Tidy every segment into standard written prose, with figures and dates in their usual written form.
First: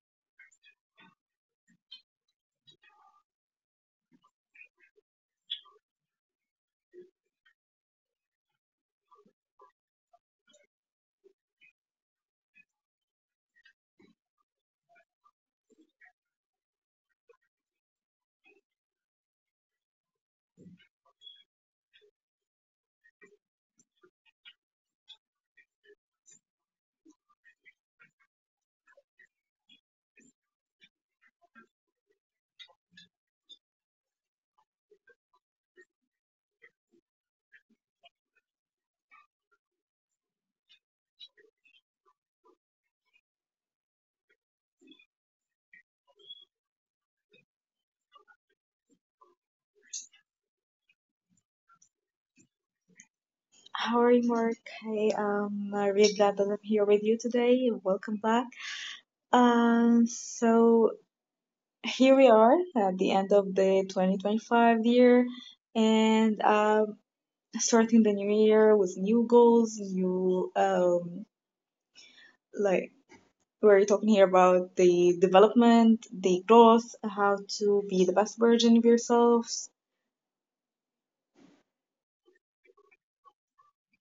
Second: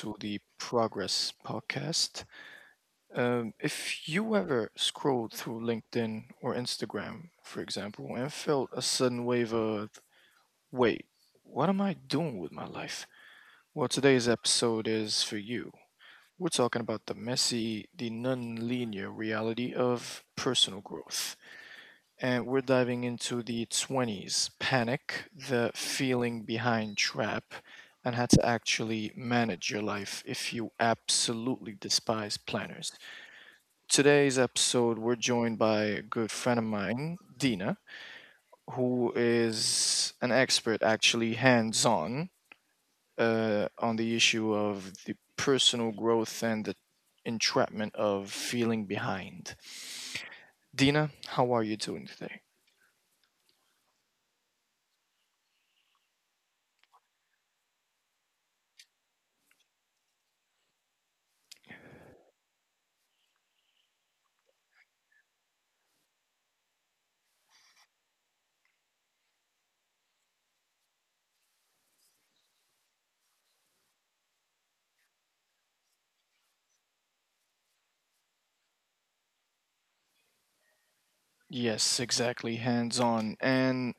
to the Progress Podcast. If you ever scrolled through LinkedIn or Instagram, for example, and felt a sudden wave of, wait, what am I doing with my life? Well, today's episode is for you. We're talking about the messy, the non linear reality of personal growth, and we're diving into the 20s panic, the feeling behind trap, and how to actually manage your life if you absolutely despise planners. Today's episode, we're joined by a good friend of mine, Dina, who is an expert, actually hands on the issue of the personal growth and the entrapment of feeling behind. Dina, how are you doing today? How are you, Mark? Hey, I'm really glad that I'm here with you today. Welcome back. So here we are at the end of the 2025 year, and starting the new year with new goals, new like we're talking here about the development, the growth, how to be the best version of yourselves. Yes, exactly, hands on. And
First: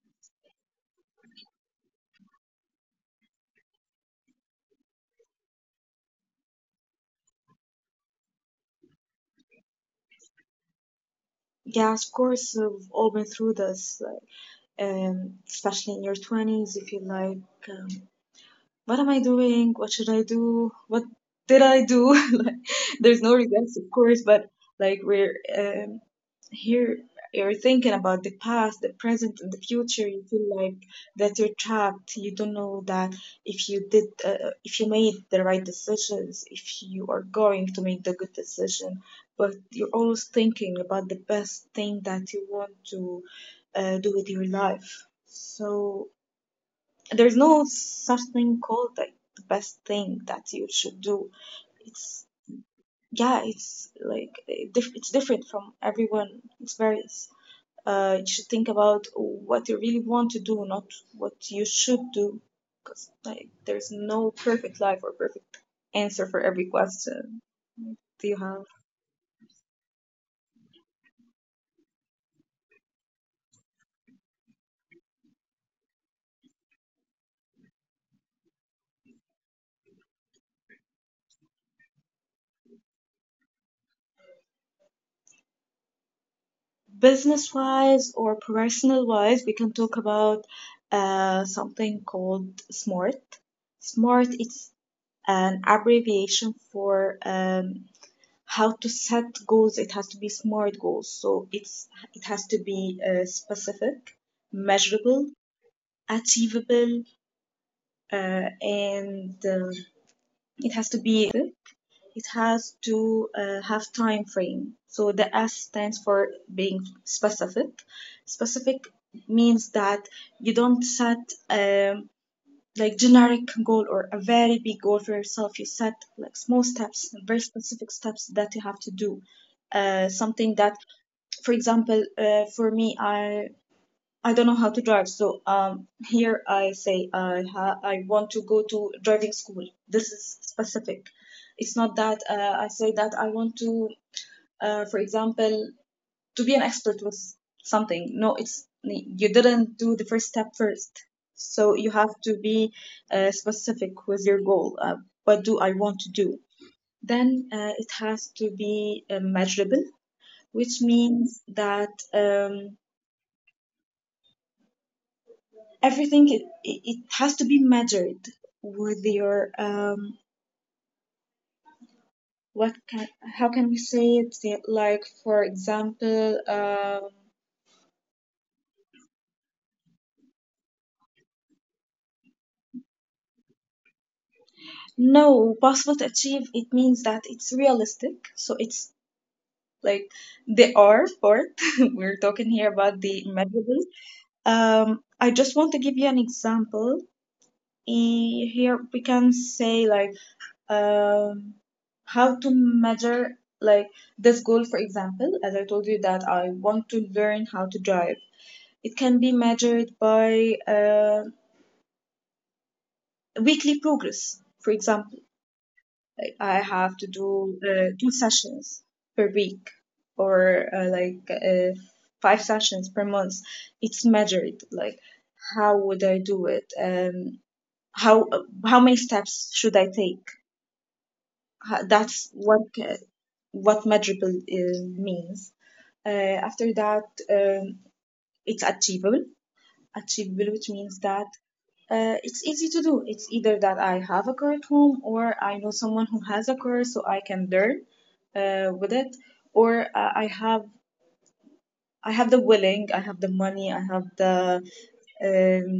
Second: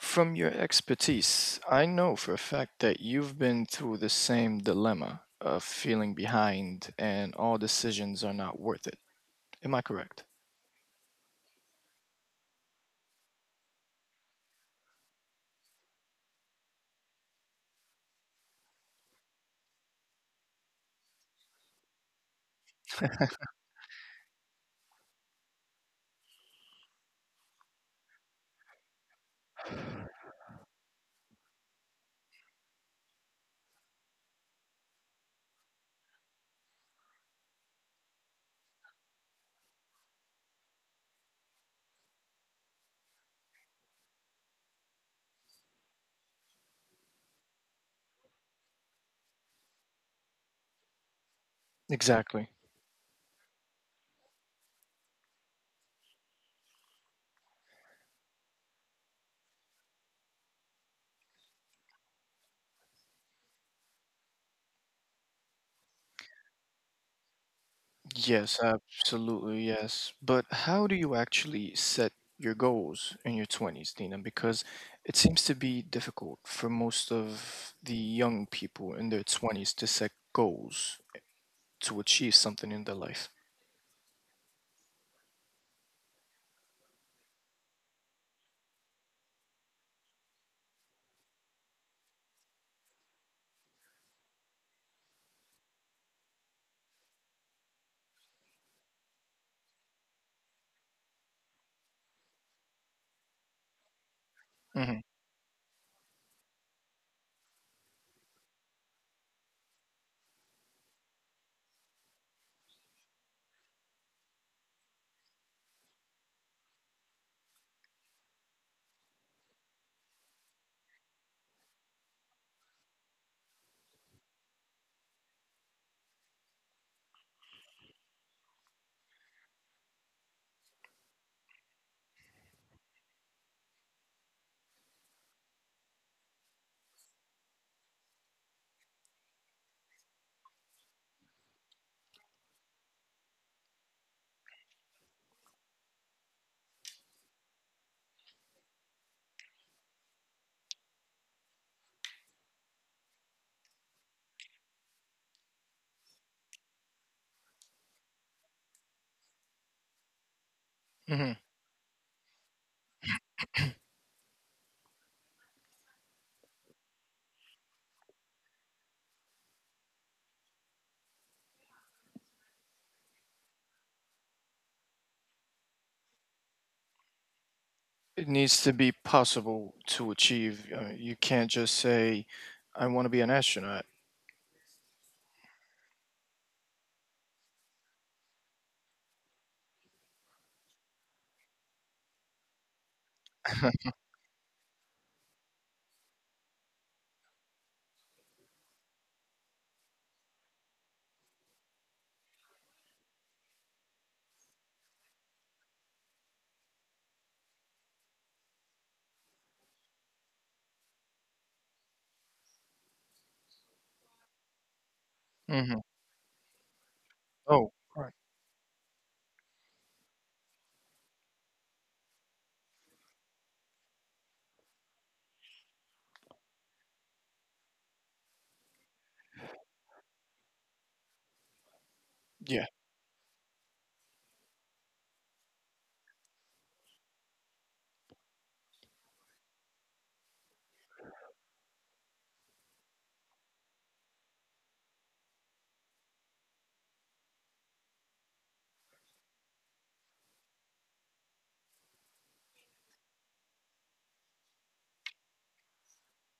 from your expertise, I know for a fact that you've been through the same dilemma of feeling behind and all decisions are not worth it. Am I correct? Yeah, of course, we've all been through this, especially in your 20s, if you feel like. um, what am I doing? What should I do? What did I do? Like, there's no regrets, of course, but like we're here, you're thinking about the past, the present, and the future. You feel like that you're trapped. You don't know that if you did, if you made the right decisions, if you are going to make the good decision, but you're always thinking about the best thing that you want to do with your life. So there's no such thing called like the best thing that you should do. It's Exactly. Yeah, it's like it's different from everyone. It's varies. You should think about what you really want to do, not what you should do, because like there's no perfect life or perfect answer for every question. That you Yes, have absolutely, yes. But how do you actually set your goals in your 20s, Dina? Because it seems to be difficult for most of the young people in their 20s to set goals to achieve something in their life. business wise or personal wise? We can talk about something called smart. Smart. It's an abbreviation for how to set goals. It has to be SMART goals. So it has to be specific, Hmm. measurable, achievable, uh, and it has to be it has to have time frame. So the S stands for being specific. Specific means that you don't set um, like generic goal or a very big goal for yourself. You set like small steps, very specific steps that you have to do something that, for example, for me, I don't know how to drive, so here I say I want to go to driving school. This is specific. It's not that, I say that I want to, for example, to be an expert with something. No, it's you didn't do the first step first. So you have to be specific with your goal. What do I want to do? Then it has to be measurable, which means that everything, it has to be measured with your what can, how can we say it, like for example, It needs to be possible to achieve. You can't just say, "I want to be an astronaut." no, possible to achieve, it means that it's realistic, so it's like they are part. We're talking here about the measurables. I just want to give you an example. Here we can say, like, um, how to measure, like, this goal. For example, as I told you that I want to learn how to drive. It can be measured by weekly progress. For example, Hmm. I have to Oh, right. do 2 sessions per week, or like 5 sessions per month. It's measured. Like, how would I do it? How how many steps should I take? Yeah, That's what measurable means. Uh, After that, um, it's achievable. Achievable, which means that it's easy to do. It's either that I have a car at home, or I know someone who has a car, so I can learn with it, or I have the willing, I have the money, I have um,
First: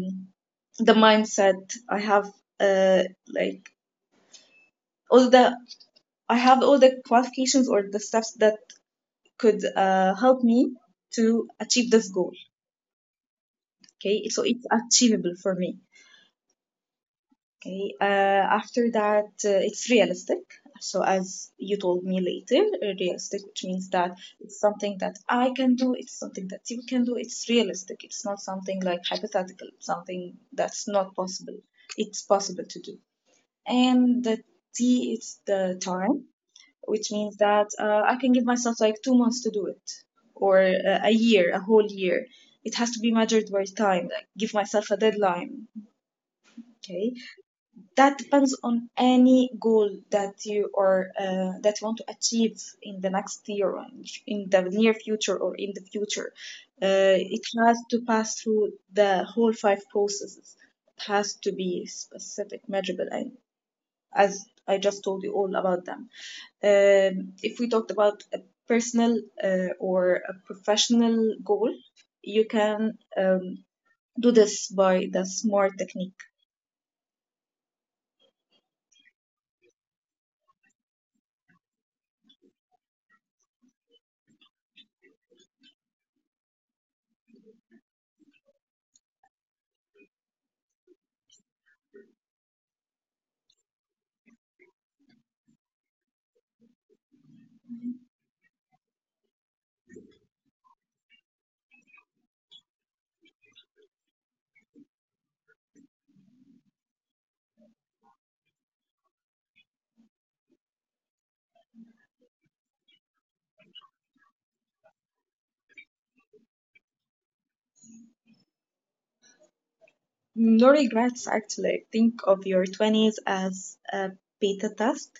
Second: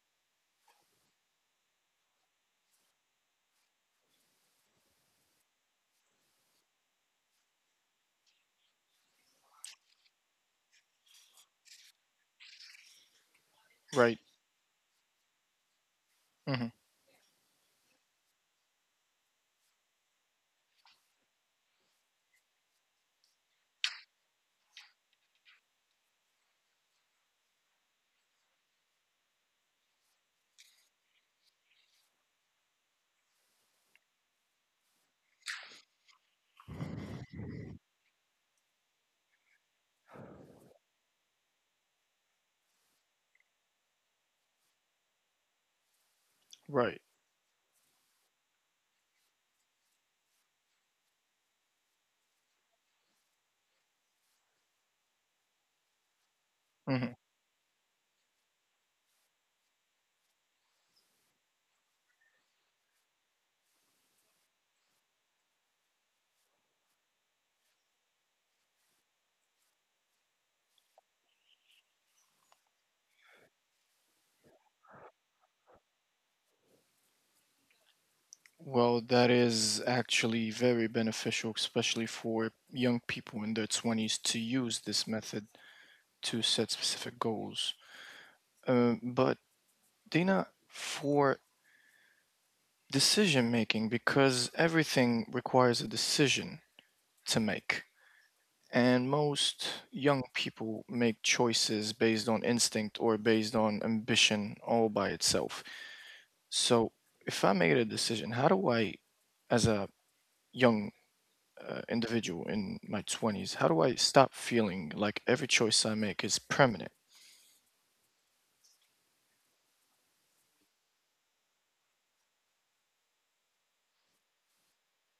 the mindset, I have uh, like all the, I have all the qualifications or the steps that could help me to achieve this goal. right. Okay, so it's achievable for me. Hmm. Okay. After that, it's realistic. So, as you told me later, realistic, which means that it's something that I can do, it's something that you can do, it's realistic. It's not something like hypothetical, something that's not possible. It's possible to do. And the T, it's the time, which means that I can give myself like 2 months to do it, or a year, a whole year. It has to be measured by time, like give myself a deadline. Right. Okay, that depends on any goal that you are that you want to achieve in the next year, or in the near future, or in the future. Hmm. It has to pass through the whole five processes. It has to be specific, measurable, and as I just told you all about them. If we talked about a personal or a professional goal, you can do this by the smart technique. Well, that is actually very beneficial, especially for young people in their 20s to use this method to set specific goals. But, Dina, for decision making, because everything requires a decision to make, and most young people make choices based on instinct or based on ambition all by itself. So, if I made a decision, how do I, as a young individual in my 20s, how do I stop feeling like every choice I make is permanent? No regrets, actually. Think of your 20s as a beta test.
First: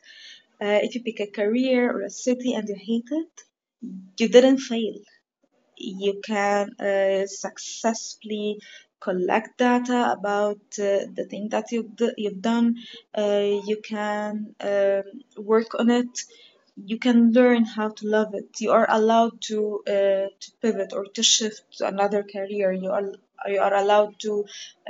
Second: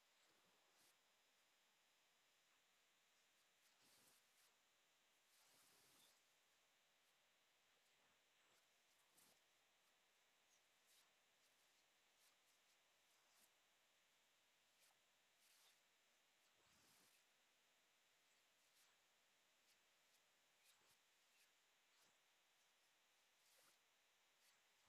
If you pick a career or a city and you hate it, you didn't fail. You can successfully collect data about the thing that you've done. You can work on it. You can learn how to love it. You are allowed to pivot or to shift to another career. You are allowed to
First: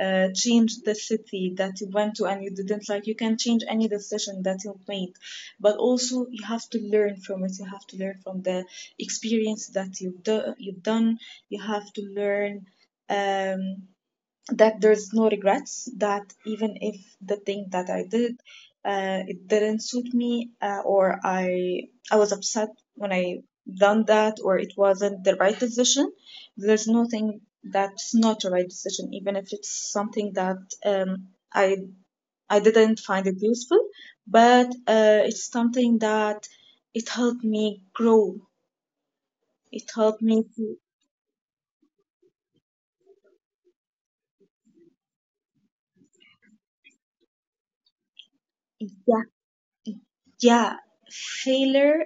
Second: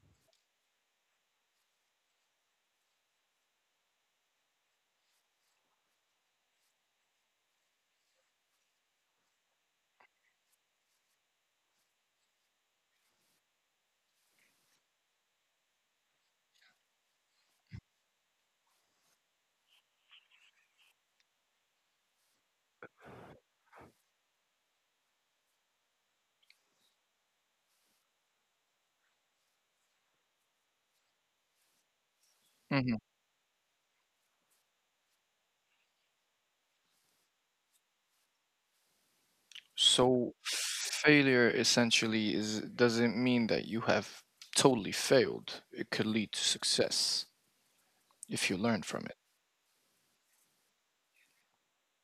change the city that you went to and you didn't like. You can change any decision that you made. But also you have to learn from it. You have to learn from the experience that you've done. You have to learn um, that there's no regrets, that even if the thing that I did, it didn't suit me, or I was upset when I done that, or it wasn't the right decision. There's nothing that's not a right decision, even if it's something that um, i I Mhm. didn't find it useful, but it's something that it helped me grow. It helped So, me to, failure essentially is doesn't mean that you have totally failed. It could lead to success if you learn from it. yeah, yeah. Failure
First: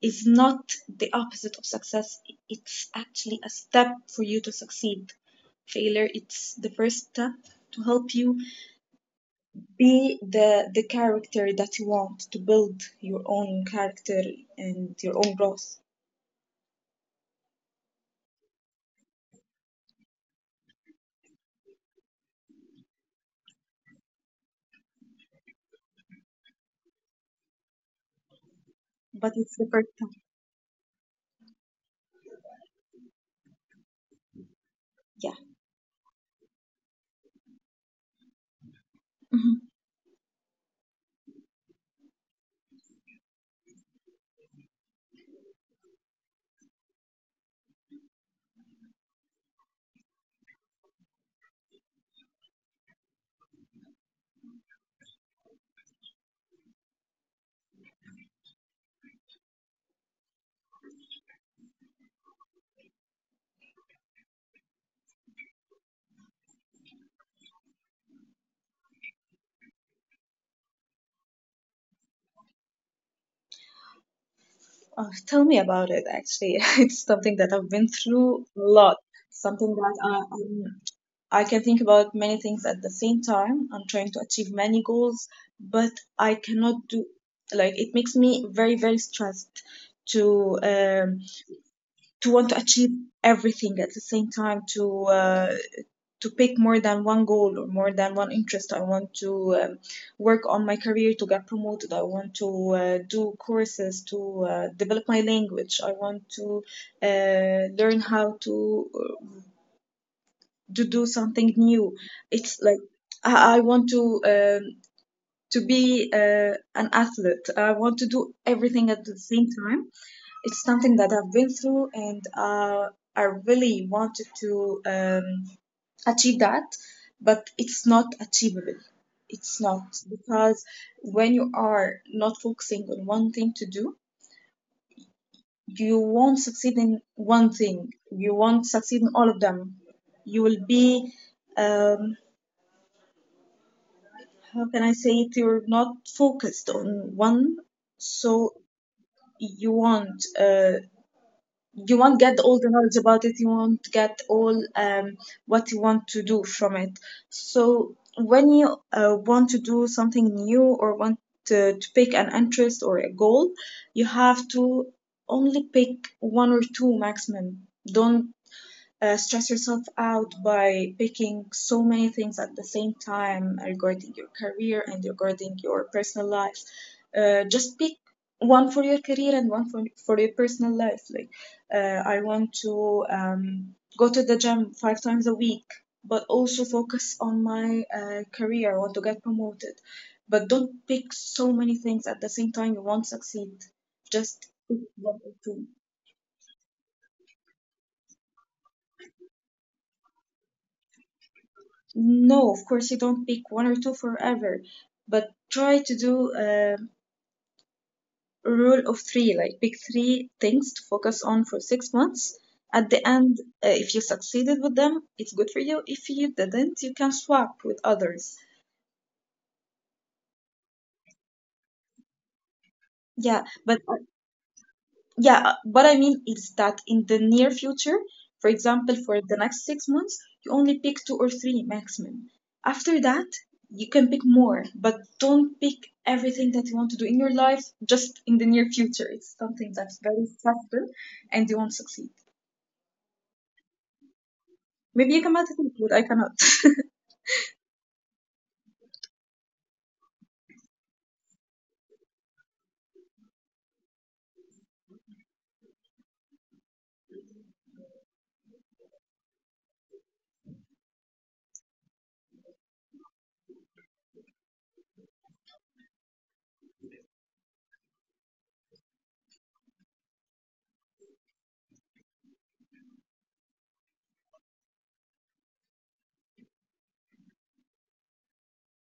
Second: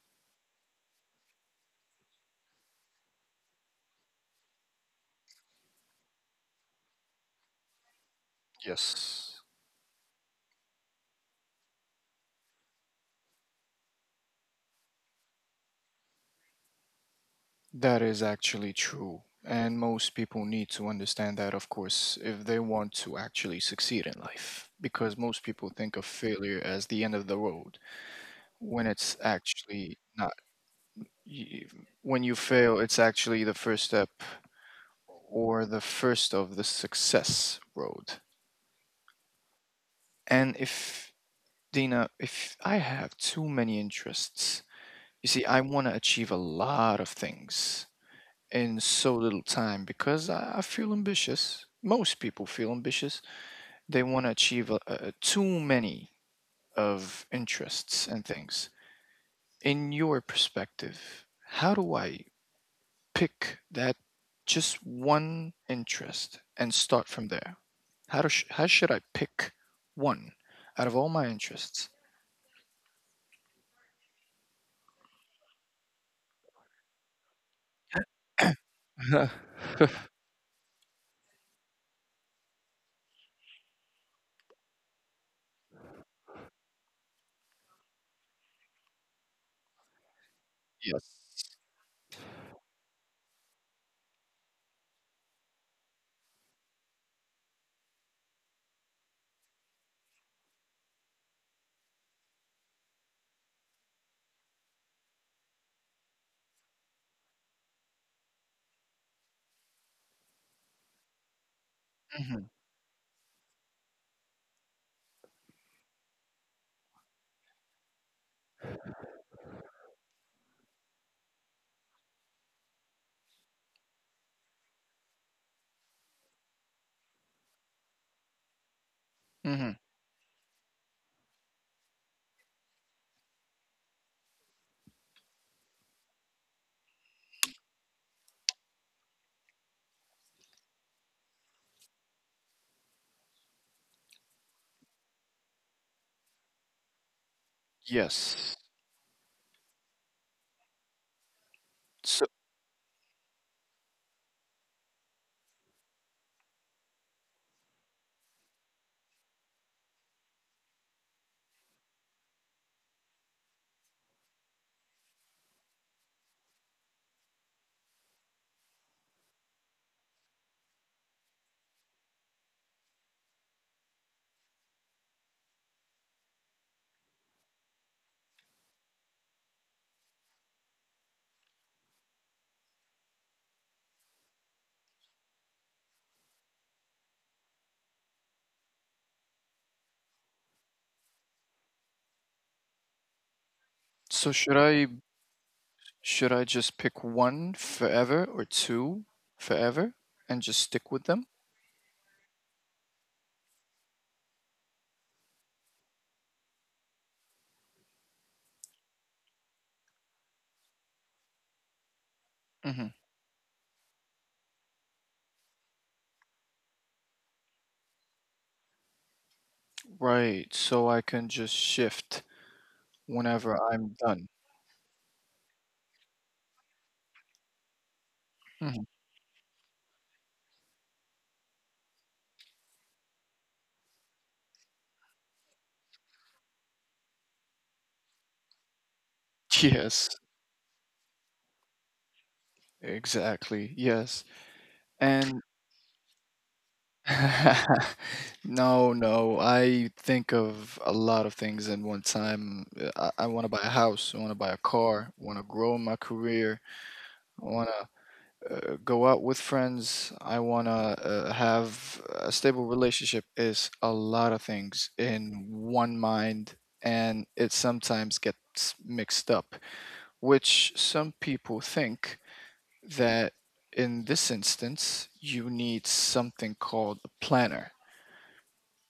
is not the opposite of success. It's actually a step for you to succeed. Failure, it's the first step to help you Yes. be the character that you want to build your own character and your own growth. That is actually true. And most people need to understand that, of course, if they want to actually succeed in life. Because most people think of failure as the end of the road, when it's But it's the first actually step. not. Y- When you fail, it's actually the first step Yeah. or the first of the success road. Mhm. And if, Dina, if I have too many interests, you see, I want to achieve a lot of things in so little time because I feel ambitious. Most people feel ambitious. They want to achieve too many of interests and things. In your perspective, how do I pick that just one interest and start from there? How should I pick one out of all my interests? Oh, tell me about it, actually. It's something that I've been through a lot. Something that I can think about many things at the same time. I'm trying to achieve many goals, but I cannot do, like, it makes me very, very stressed to Yes. um, to want to achieve everything at the same time, uh, to pick more than one goal or more than one interest. I want to work on my career to get promoted. I want to do courses to develop my language. I want to learn how to do something new. Hmm. It's like I want um, to be an athlete. I want to do everything at the same time. It's something that I've been through, and I really wanted to. Achieve that, but it's not achievable. It's Hmm. not, because when you are not focusing on one thing to do, you won't succeed in one thing, you won't succeed in all of them. You will be um, how can I say it, you're not focused on one. So Yes. you won't uh, you won't So get all the knowledge about it, you won't get all what you want to do from it. So when you want to do something new, or want to pick an interest or a goal, you have to only pick one or two maximum. Don't stress yourself out by picking so many things at the same time regarding your career and regarding your personal life. Just pick one for your career and one for your personal life. Like, I want to go to the gym 5 times a week, but also focus on my career. I want to get promoted. But don't pick so many things at the same time. You won't succeed. so Just should pick I one or two. Should I just pick one forever or two forever and just stick with them? No, of course you don't pick one or two forever, but try to do a rule of three, like pick three things to focus on for 6 months. At Hmm. the end, if you succeeded with them, it's good for you. If you didn't, you can swap with others. Right, so I can just shift Yeah, whenever but I'm done. Yeah, what I mean is that in the near future, for Mhm. example, for the next 6 months, you only pick two or three maximum. After that, you can pick more, but don't pick everything that you want to do in your life just in the near future. It's something that's Yes, very stressful and you won't succeed. exactly. Yes. Maybe you can And manage it, but I cannot. no, no, I think of a lot of things in one time. I want to buy a house, I want to buy a car, I want to grow my career, I want to go out with friends. I want to have a stable relationship is a lot of things in one mind, and it sometimes gets mixed up, which some people think that in this instance you need something called a planner.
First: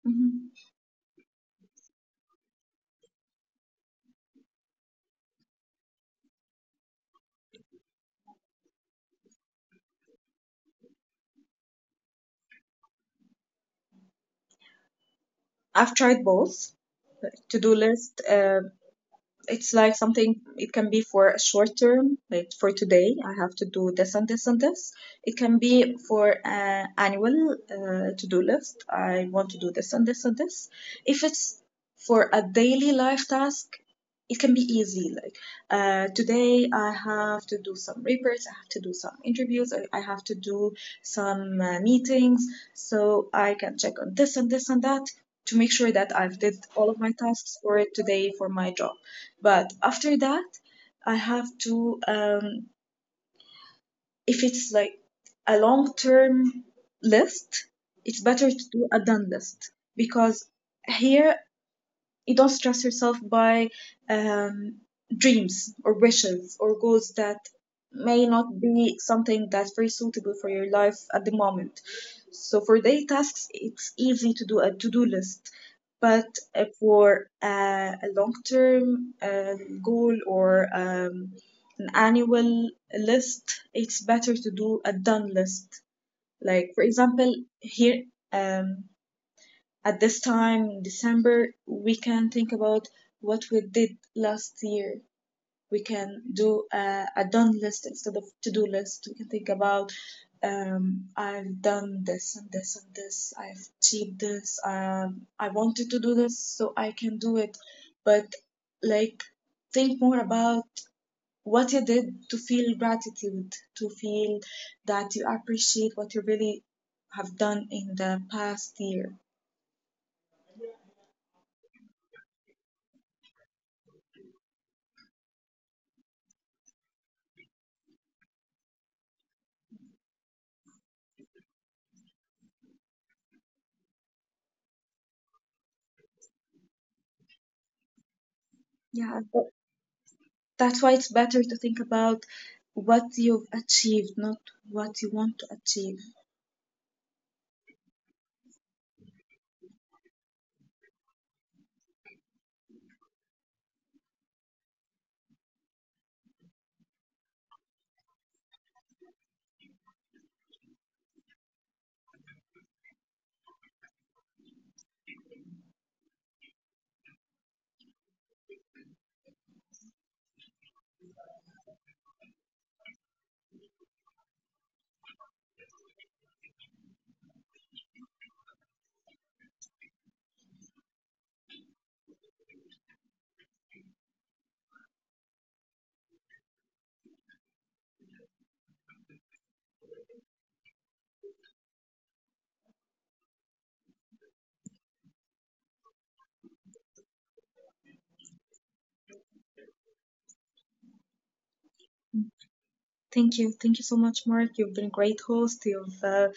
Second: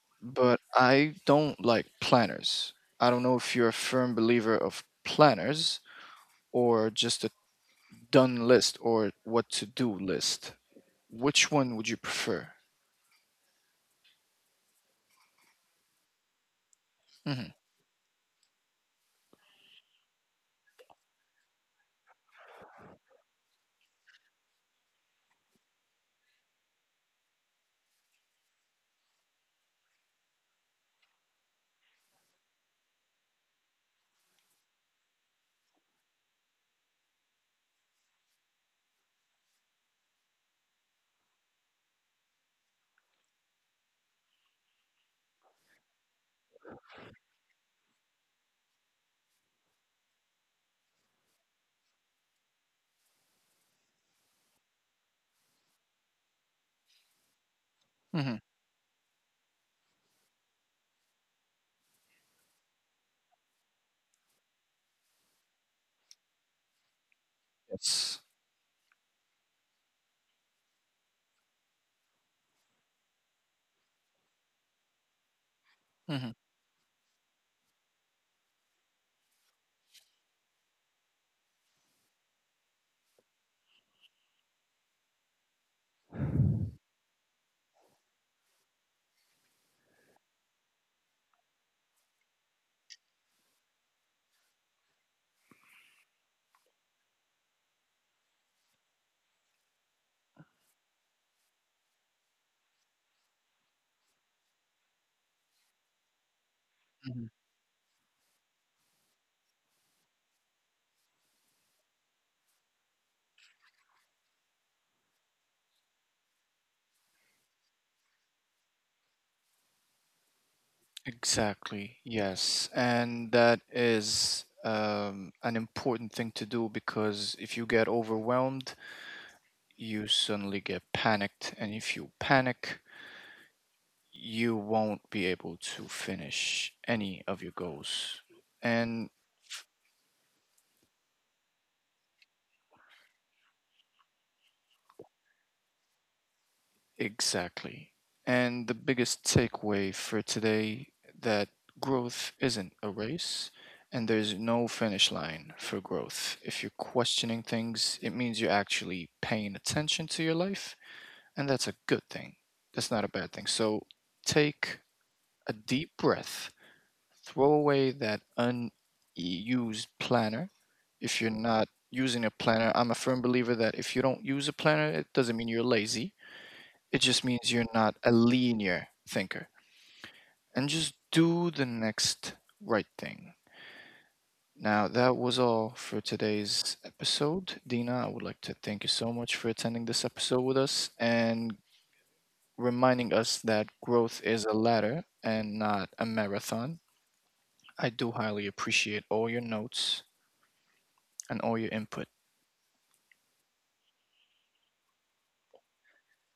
Mhm. But I don't like planners. I don't know if you're a firm believer of planners or just a done list or what to do list. Which one would you prefer? I've tried both Mhm, to do list. It's like something, it can be for a short term, like for today, I have to do this and this and this. It can be for an annual to-do list. I want to do this and this and this. If it's for a daily life task, it can be easy, like today I have to do some reports, I have to do some interviews, I, have to do some meetings, so I can check on this and this and that, to make sure that I've did all of my tasks for today for my job. But after that, I have to if it's like a long term list, it's mhm. better to do a done list, because here you don't stress yourself by um, dreams or wishes or goals that Yes. may not be something that's very suitable for your life at the moment. So for daily tasks, it's easy to do a to-do list, but Mhm, for a long-term goal or an annual list, it's better to do a done list. Like for example, here um, at this time, in December, we can think about what we did last year. We can do a done list instead of to do list. We can think about I've done this and this and this. I've achieved this. I wanted to do this, so I can mhm. do it. But like, think more about what you did to feel gratitude, to feel that you appreciate what you really have done in the past year. Exactly. Yes. And that is an important thing to do because if you get overwhelmed, you suddenly get panicked. And if you panic, you won't be able to finish any of your goals. And Yeah, that's why it's better to think about what you've achieved, not what you want to achieve. exactly. And the biggest takeaway for today that growth isn't a race and there's no finish line for growth. If you're questioning things, it means you're actually paying attention to your life, and that's a good thing. That's not a bad thing. So take a deep breath, throw away that unused planner. If you're not using a planner, I'm a firm believer that if you don't use a planner, it doesn't mean you're lazy, it just means you're not a linear thinker. And just do the next right thing. Now, that was all for today's episode. Dina, I would like to thank you so much for attending this episode with us and reminding us that growth is a ladder and not a marathon. I do highly appreciate all your notes and all your input. Thank you. Thank you so much, Mark. You've been a great host. You've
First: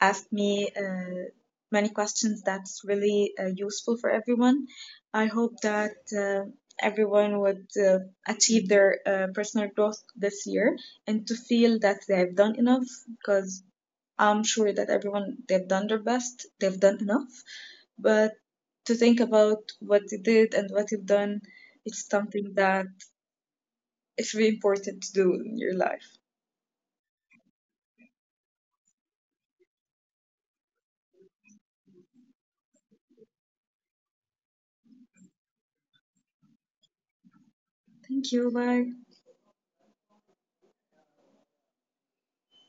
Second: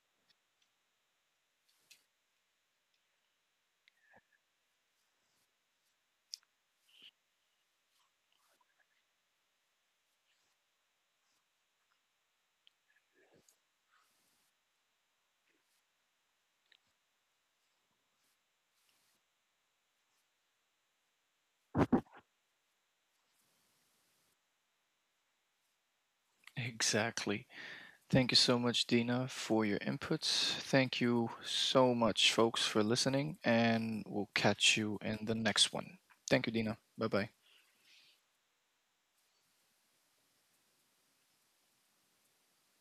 asked me many questions that's really useful for everyone. I hope that uh, everyone would achieve their personal growth this year, and to feel that they've done enough, because I'm sure that everyone, they've done their best, they've done enough. But to think about what you did and what you've done, it's something that is really important to do in your life. Exactly. Thank you so much, Dina, for your inputs. Thank you so much, folks, for listening, and we'll catch you in the next one. Thank you, Dina. Bye bye. Thank you. Bye.